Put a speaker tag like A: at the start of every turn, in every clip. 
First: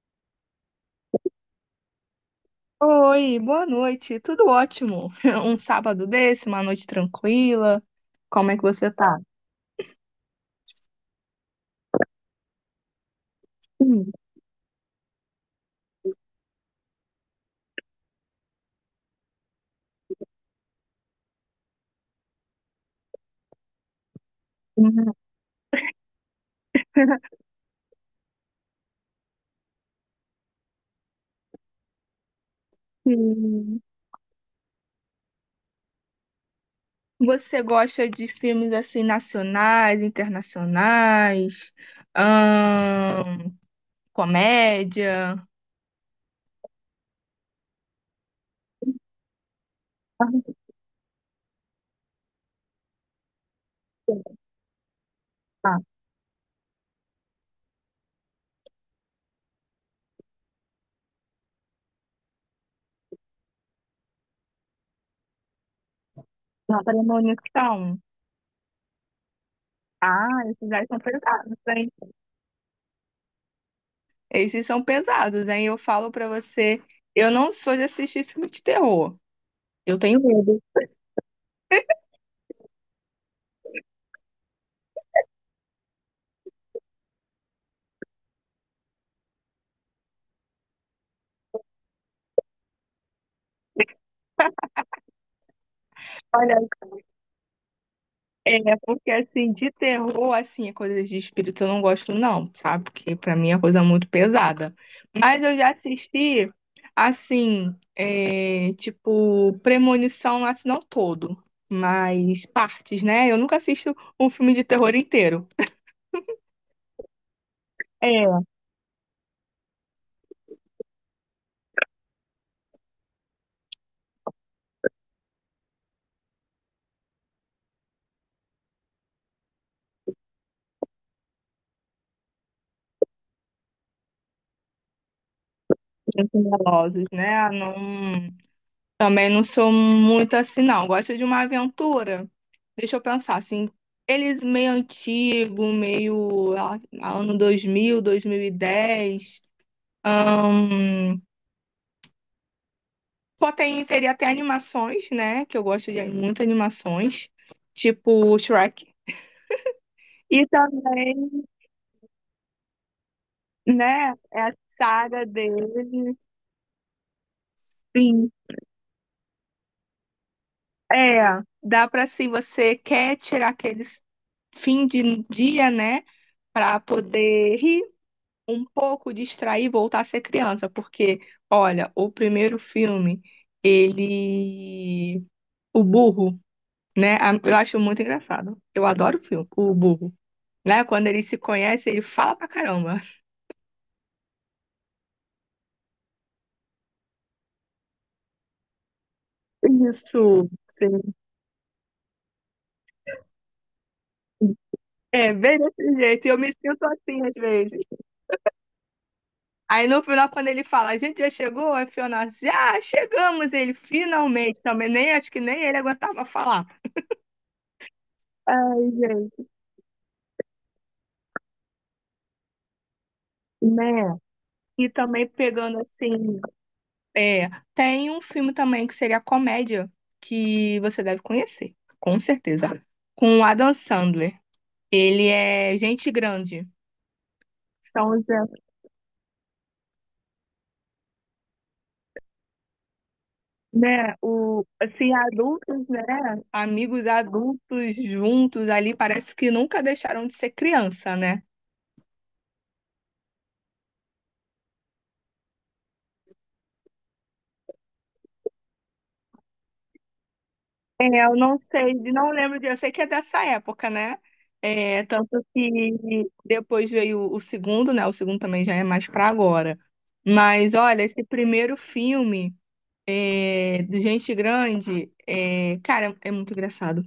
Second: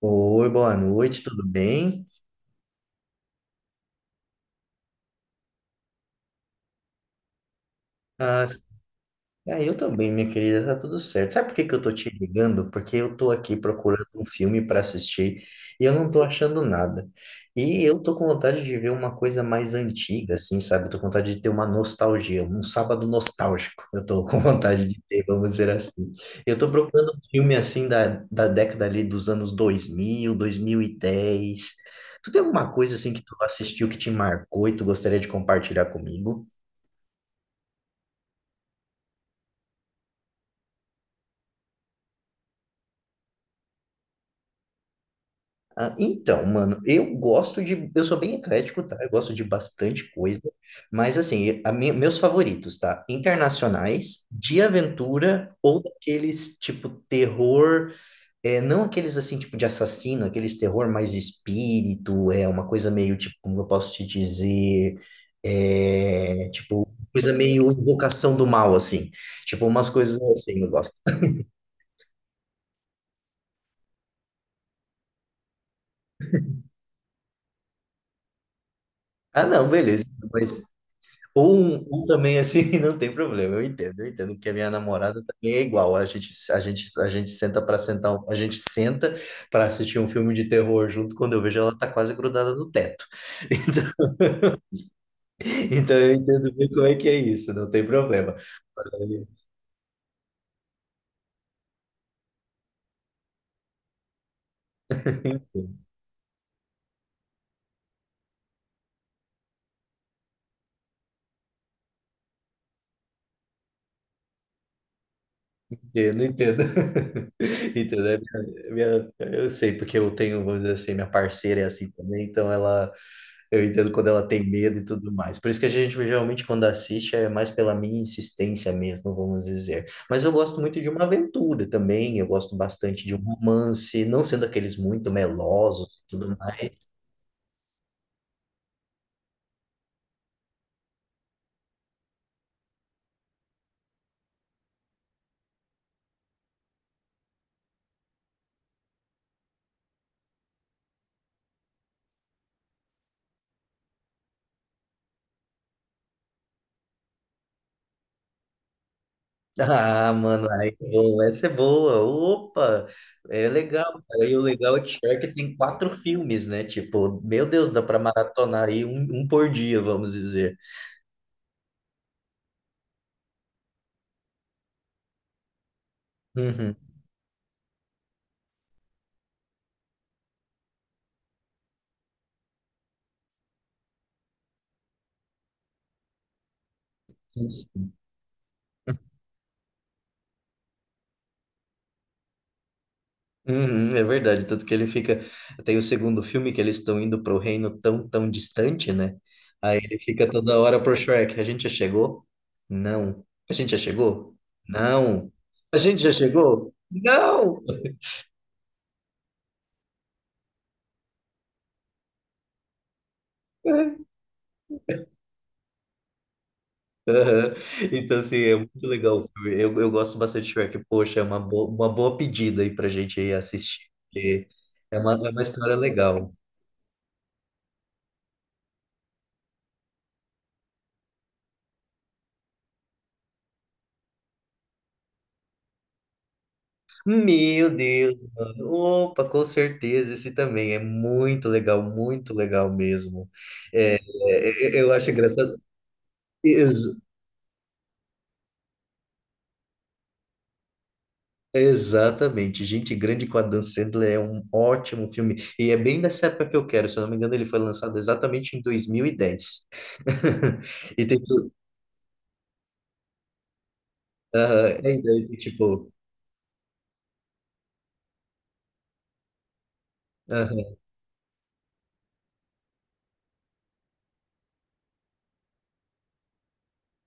A: Oi, boa noite, tudo bem?
B: Oi, boa noite. Tudo ótimo. Um sábado desse, uma noite tranquila.
A: Ah,
B: Como é que você tá?
A: eu também, minha querida, tá tudo certo. Sabe por que que eu tô te ligando? Porque eu tô aqui procurando
B: Hum,
A: um filme para assistir e eu não tô achando nada. E eu tô com vontade de ver uma coisa mais antiga, assim, sabe? Eu tô com vontade de ter uma nostalgia, um sábado nostálgico. Eu tô com vontade de
B: hum.
A: ter, vamos dizer assim. Eu tô procurando um filme, assim, da década ali dos anos dois 2000, 2010. Tu tem alguma coisa, assim, que tu assistiu que te marcou e tu gostaria de compartilhar comigo?
B: Você gosta de filmes assim nacionais, internacionais, ahn, comédia?
A: Ah, então, mano, eu gosto de. Eu sou bem eclético, tá? Eu gosto de bastante coisa. Mas, assim, meus favoritos, tá? Internacionais, de aventura
B: Ah,
A: ou daqueles tipo terror. É, não aqueles assim, tipo de assassino, aqueles terror mais espírito, é uma coisa meio tipo, como eu posso te dizer. É,
B: uma
A: tipo, coisa meio
B: premonição.
A: invocação do mal, assim. Tipo, umas coisas
B: Ah,
A: assim eu
B: esses aí
A: gosto.
B: são pesados, hein? Esses são pesados, hein? Eu falo pra você, eu não sou de assistir filme de terror.
A: Ah, não,
B: Eu
A: beleza.
B: tenho medo.
A: Ou, ou também assim, não tem problema, eu entendo, porque a minha namorada também é igual. A gente senta para sentar, a gente senta para assistir um filme de terror junto, quando eu vejo ela tá quase grudada no teto. Então, então eu entendo bem como é que é isso, não tem problema.
B: É, porque assim, de terror, assim, é coisas de espírito eu não gosto, não, sabe? Porque pra mim é coisa muito pesada. Mas eu já assisti, assim, é, tipo, Premonição, assim, não todo, mas partes, né? Eu nunca assisto um filme de terror inteiro.
A: Eu não entendo. Entendeu?
B: É,
A: Eu sei, porque eu tenho, vamos dizer assim, minha parceira é assim também, então ela, eu entendo quando ela tem medo e tudo mais. Por isso que a gente geralmente, quando assiste, é mais pela minha insistência mesmo, vamos dizer. Mas eu gosto muito de uma aventura também, eu gosto bastante de um romance, não sendo aqueles muito melosos e tudo mais.
B: Velozes, né? Não. Também não sou muito assim, não. Gosto de uma aventura. Deixa eu pensar, assim, eles meio antigo, meio ah, ano 2000, 2010. Ahn, pô, teria até animações, né? Que eu gosto de muitas animações, tipo Shrek.
A: Ah,
B: E
A: mano, aí é bom,
B: também,
A: essa é boa. Opa, é legal,
B: né,
A: cara. E o
B: é a
A: legal é que
B: saga
A: Shrek tem quatro
B: dele.
A: filmes, né? Tipo, meu Deus, dá pra
B: Sim,
A: maratonar aí um por dia, vamos dizer.
B: é. Dá para se você quer tirar aquele fim de dia, né?
A: Uhum.
B: Para poder rir um pouco distrair e voltar a ser criança, porque, olha, o primeiro filme, ele. O burro, né? a- Eu acho muito engraçado. Eu adoro o filme, o burro. Né? Quando ele se conhece, ele fala pra caramba.
A: Uhum, é verdade, tanto que ele fica. Tem o segundo filme que eles estão indo para o reino tão, tão distante, né? Aí ele fica
B: Isso,
A: toda hora pro
B: sim.
A: Shrek: A gente já chegou? Não. A gente já chegou? Não.
B: É, bem
A: A
B: desse
A: gente já
B: jeito. E eu me
A: chegou?
B: sinto assim às
A: Não!
B: vezes. Aí no final, quando ele fala, a gente já chegou, a Fiona diz, ah, chegamos. Ele finalmente também, nem acho que nem ele aguentava falar.
A: Então, assim, é muito
B: Ai,
A: legal o
B: gente,
A: filme. Eu gosto bastante de Shrek. Poxa, é uma, bo uma boa pedida aí pra gente ir assistir,
B: né?
A: porque
B: E também
A: é uma história
B: pegando assim.
A: legal.
B: É, tem um filme também que seria comédia, que você deve conhecer, com certeza. Com o Adam Sandler. Ele é gente grande.
A: Meu
B: São
A: Deus,
B: os, é,
A: mano. Opa, com certeza, esse também é muito legal mesmo.
B: né, o,
A: Eu acho
B: assim,
A: engraçado.
B: adultos, né?
A: Ex-
B: Amigos adultos juntos ali, parece que nunca deixaram de ser criança, né?
A: exatamente, Gente Grande com Adam Sandler é um ótimo filme. E é bem dessa época que eu quero, se eu não me engano, ele foi lançado exatamente em 2010. E tem
B: É, eu
A: tudo.
B: não sei, não lembro de, eu sei que é dessa época, né?
A: Aham, é,
B: É,
A: então,
B: tanto
A: tipo.
B: que depois veio o segundo, né? O segundo também já é mais pra agora. Mas
A: Aham,
B: olha, esse primeiro filme é, de gente grande, é, cara, é muito engraçado.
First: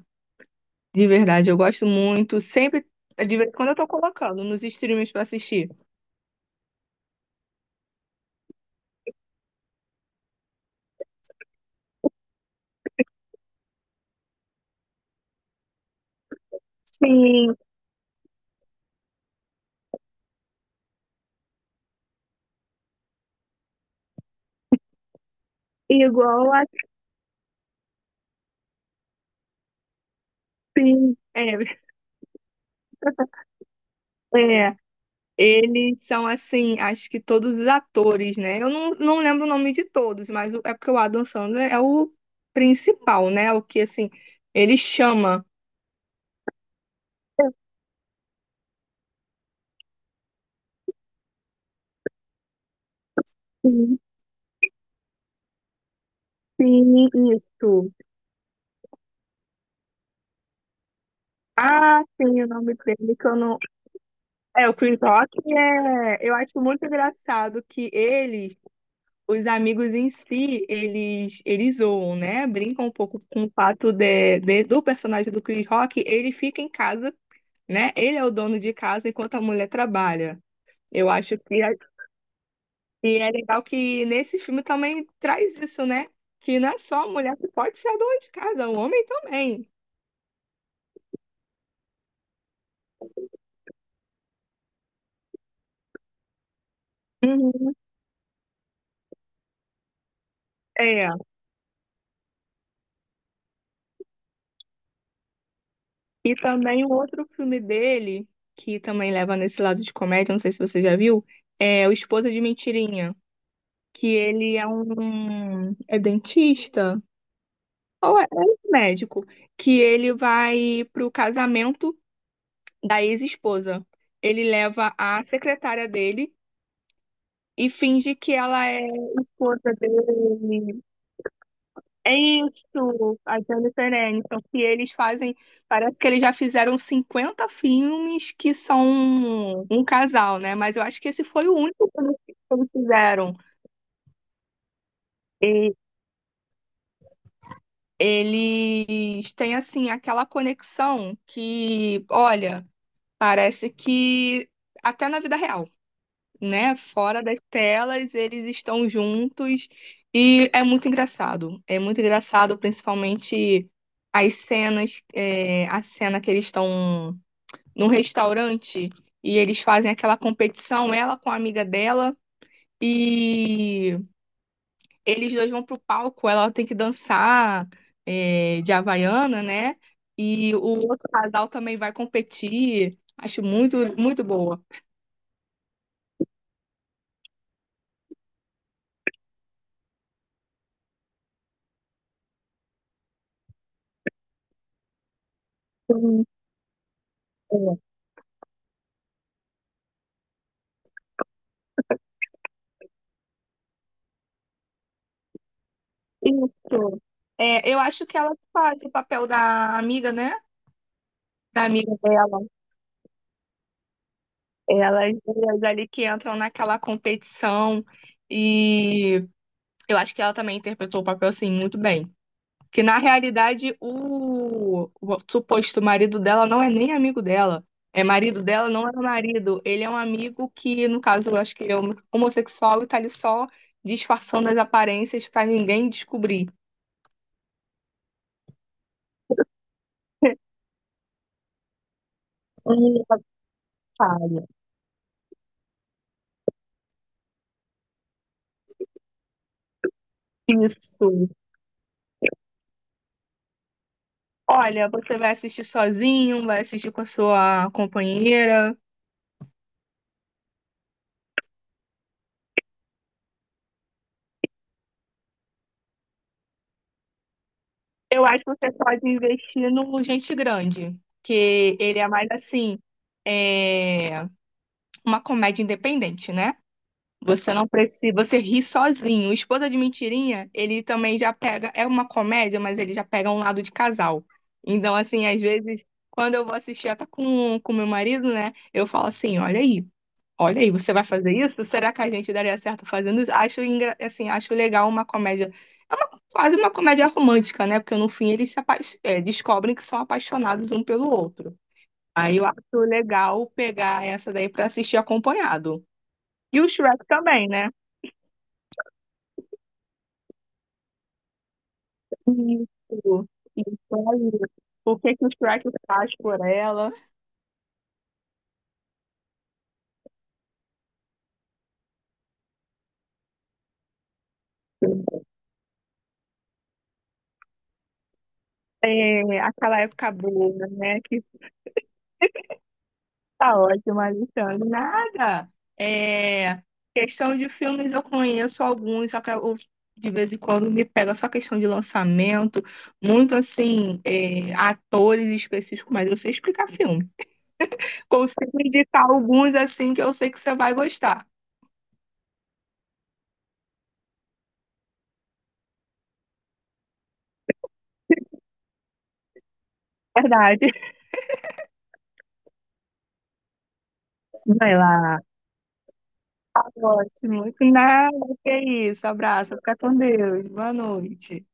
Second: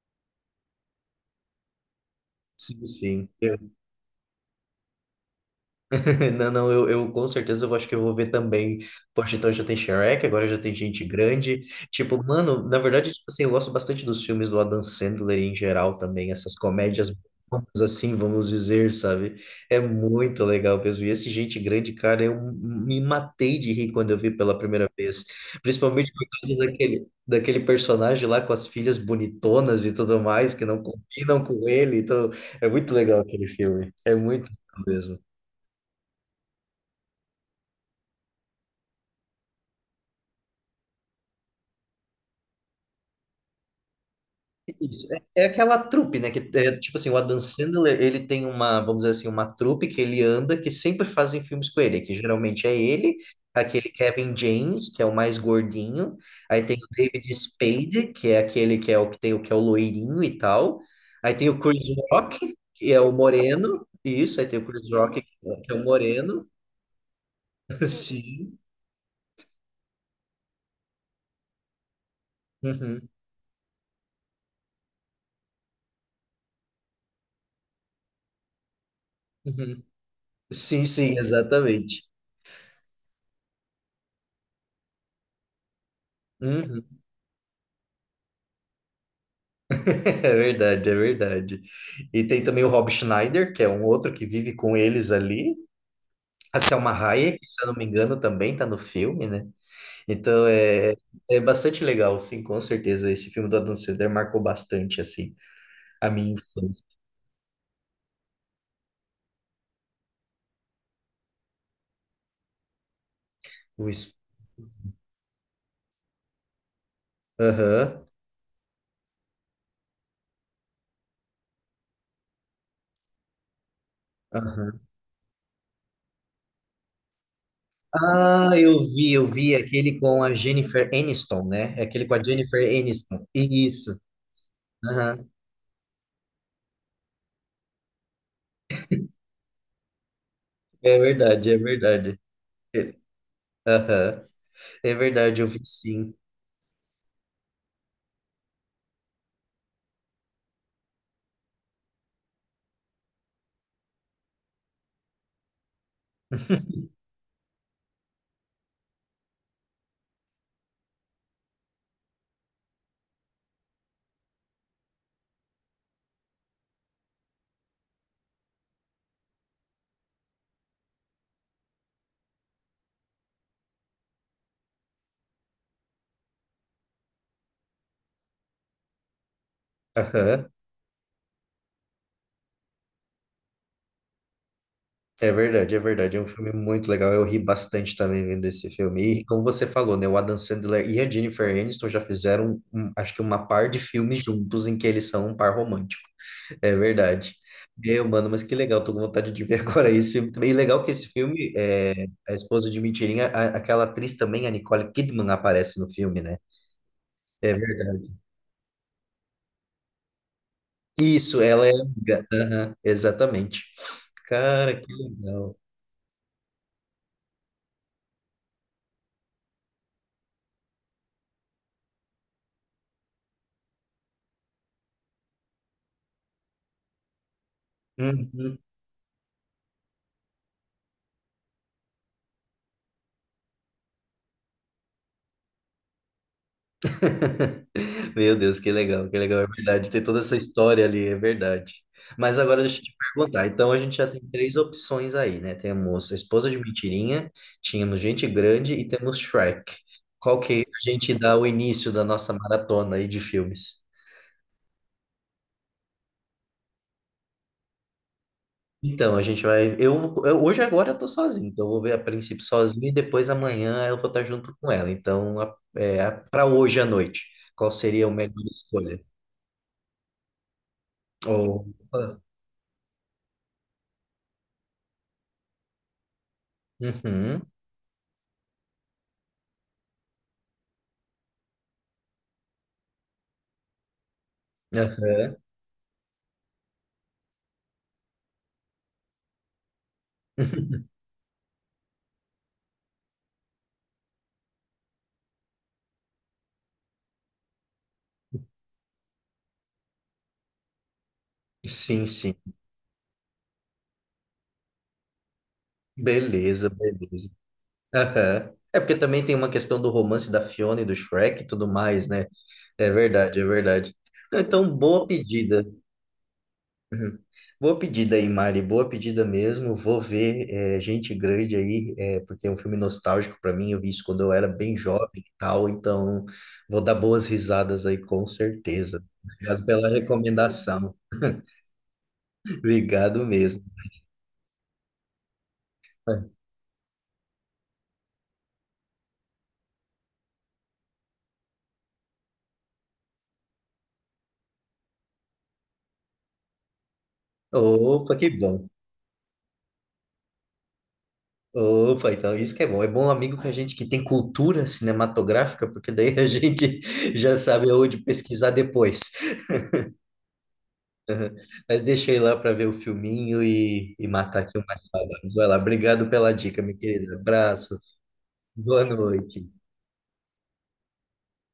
B: De verdade, eu gosto muito. Sempre,
A: sim, sim.
B: de vez em quando eu tô colocando nos streams pra assistir.
A: Não, não, eu com certeza eu acho que eu vou ver também. Poxa, então já tem Shrek, agora já tem gente grande. Tipo, mano, na verdade, tipo assim, eu gosto bastante dos filmes do Adam Sandler em geral também, essas comédias
B: Sim,
A: bobas, assim, vamos dizer, sabe? É muito legal mesmo. E esse gente grande, cara, eu me matei de rir quando eu vi pela primeira vez. Principalmente por
B: igual
A: causa daquele personagem lá com as filhas bonitonas e tudo mais, que não
B: assim.
A: combinam
B: É,
A: com ele. Então, é muito legal aquele filme. É muito
B: é.
A: legal mesmo.
B: Eles são assim, acho que todos os atores, né? Eu não, não lembro o nome de todos, mas o- é porque o Adam Sandler é o principal, né? O que assim, ele
A: Isso. É
B: chama.
A: aquela trupe, né? Que é, tipo assim, o Adam Sandler, ele tem uma, vamos dizer assim, uma trupe que ele anda, que sempre fazem filmes com ele, que geralmente é ele, aquele
B: Sim,
A: Kevin James, que é o mais gordinho, aí tem o
B: sim,
A: David
B: isso.
A: Spade, que é aquele que é o que tem o que é o loirinho e tal. Aí tem o Chris
B: Ah, sim, o
A: Rock,
B: nome
A: que é o
B: dele que eu não
A: moreno. Isso, aí tem o
B: É, o
A: Chris
B: Chris
A: Rock,
B: Rock
A: que é o
B: é, eu
A: moreno.
B: acho muito engraçado que eles,
A: Sim.
B: os amigos em si, eles zoam, né? Brincam um
A: Uhum,
B: pouco com o fato de- do personagem do Chris Rock, ele fica em casa, né? Ele é o dono de casa enquanto a mulher
A: uhum.
B: trabalha.
A: Sim,
B: Eu
A: sim,
B: acho
A: exatamente.
B: que é legal que nesse filme também traz isso, né? Que não é
A: Uhum.
B: só a mulher que pode ser a dona de casa, o homem também.
A: É verdade, é verdade. E tem também o Rob Schneider, que é um outro que vive com eles ali. A Selma Hayek, se eu
B: Uhum.
A: não me engano, também tá no filme, né? Então é,
B: É.
A: é bastante legal, sim, com certeza. Esse filme do Adam Sandler marcou bastante, assim, a minha
B: E
A: infância.
B: também o outro filme dele, que também leva nesse lado de comédia, não sei se você já viu, é O Esposa de Mentirinha,
A: O
B: que
A: es-
B: ele é um é dentista
A: Aham,
B: ou é é um médico, que ele vai pro casamento da ex-esposa. Ele
A: aham.
B: leva a secretária dele e finge que
A: Ah,
B: ela é
A: eu vi
B: esposa
A: aquele com a
B: dele.
A: Jennifer Aniston, né? É aquele
B: É
A: com a Jennifer
B: isso,
A: Aniston.
B: a Jennifer
A: Isso.
B: Aniston, que eles
A: Aham.
B: fazem, parece que eles já fizeram 50 filmes que são um casal, né? Mas eu
A: É
B: acho que esse foi
A: verdade,
B: o
A: é
B: único filme
A: verdade.
B: que eles
A: É.
B: fizeram.
A: Aham. É verdade, eu vi
B: E
A: sim.
B: eles têm, assim, aquela conexão que, olha, parece que até na vida real. Né? Fora das telas, eles estão juntos e é muito engraçado. É muito engraçado, principalmente as cenas, é, a cena que eles estão num restaurante e eles fazem aquela competição, ela com a amiga dela, e eles dois vão pro palco, ela tem que dançar, é, de Havaiana, né?
A: Aham.
B: E o outro casal também vai competir. Acho muito, muito boa.
A: É verdade, é verdade. É um filme muito legal. Eu ri bastante também vendo esse filme. E como você falou, né? O Adam Sandler e a Jennifer Aniston já fizeram, acho que uma par de filmes juntos em que eles são um par romântico.
B: Sim,
A: É verdade.
B: é.
A: Meu, mano, mas que legal. Tô com vontade de ver agora esse filme também. E legal que esse filme, é, a esposa de Mentirinha, aquela atriz também, a Nicole Kidman, aparece no filme, né?
B: Isso.
A: É
B: É, eu acho que
A: verdade.
B: ela faz o papel da amiga, né?
A: Isso, ela
B: Da
A: é
B: amiga
A: amiga.
B: dela.
A: Aham, exatamente. Cara, que
B: Elas
A: legal.
B: duas ali que entram naquela competição. E eu acho que ela também interpretou o papel assim muito bem. Que na realidade o suposto marido dela não é nem amigo dela. É marido
A: Uhum.
B: dela, não é um marido. Ele é um amigo que, no caso, eu acho que é homo- homossexual e tá ali só disfarçando as aparências pra ninguém descobrir.
A: Meu Deus, que legal, é verdade. Tem toda essa história ali, é verdade. Mas agora deixa eu
B: Um
A: te perguntar. Então a gente já tem
B: detalhe.
A: três opções aí, né? Temos a Esposa de Mentirinha, tínhamos Gente Grande e temos Shrek. Qual que a
B: Isso.
A: gente dá o início da nossa maratona aí de filmes?
B: Olha, você vai assistir sozinho, vai assistir com a sua companheira.
A: Então, a gente vai. Hoje agora eu tô sozinho, então eu vou ver a princípio sozinho e depois amanhã eu vou estar junto com ela. Então, pra hoje à noite, qual seria a
B: Eu
A: melhor
B: acho que você
A: escolha?
B: pode investir no Gente Grande,
A: Ou.
B: que ele é mais assim, é uma comédia independente, né?
A: Uhum,
B: Você não precisa, você ri sozinho. O Esposa de Mentirinha, ele também já pega, é uma comédia, mas ele já pega um lado de casal. Então, assim,
A: aham.
B: às vezes, quando eu vou assistir até com meu marido, né? Eu falo assim, olha aí. Olha aí, você vai fazer isso? Será que a gente daria certo fazendo isso? Acho, engra- assim, acho legal uma comédia. É uma, quase uma comédia romântica, né? Porque no fim eles se apa- é, descobrem que são apaixonados um pelo outro.
A: Sim, sim.
B: Aí eu acho legal pegar essa daí para assistir acompanhado. E o
A: Beleza,
B: Shrek
A: beleza.
B: também, né?
A: Aham. É porque também tem uma questão do romance da Fiona e do Shrek e tudo mais, né? É
B: Isso.
A: verdade, é verdade.
B: Isso aí.
A: Não, então,
B: O
A: boa
B: que que o
A: pedida.
B: Shrek faz por ela?
A: Uhum. Boa pedida aí, Mari. Boa pedida mesmo. Vou ver é, Gente Grande aí, é, porque é um filme nostálgico para mim. Eu vi isso quando eu era bem jovem e tal. Então, vou dar boas risadas aí, com certeza.
B: É,
A: Obrigado
B: aquela
A: pela
B: época boa,
A: recomendação.
B: né? Que
A: Obrigado
B: Tá
A: mesmo.
B: ótimo, Alexandre. Nada. É, questão de filmes, eu conheço alguns, só que eu, de vez em quando me pega só questão de lançamento, muito assim, é, atores específicos, mas eu sei explicar filme.
A: Opa, que bom.
B: Consigo indicar alguns assim que eu sei que você vai gostar.
A: Opa, então isso que é bom. É bom amigo com a gente que tem cultura cinematográfica, porque daí a gente já sabe onde pesquisar depois.
B: Verdade.
A: Mas deixa eu ir lá para ver o filminho e matar aqui
B: Vai
A: uma
B: lá.
A: saudade. Vai lá, obrigado pela dica, meu querido.
B: Ótimo.
A: Abraço,
B: Nada,
A: boa
B: que isso.
A: noite.
B: Abraço. Fica com Deus. Boa noite.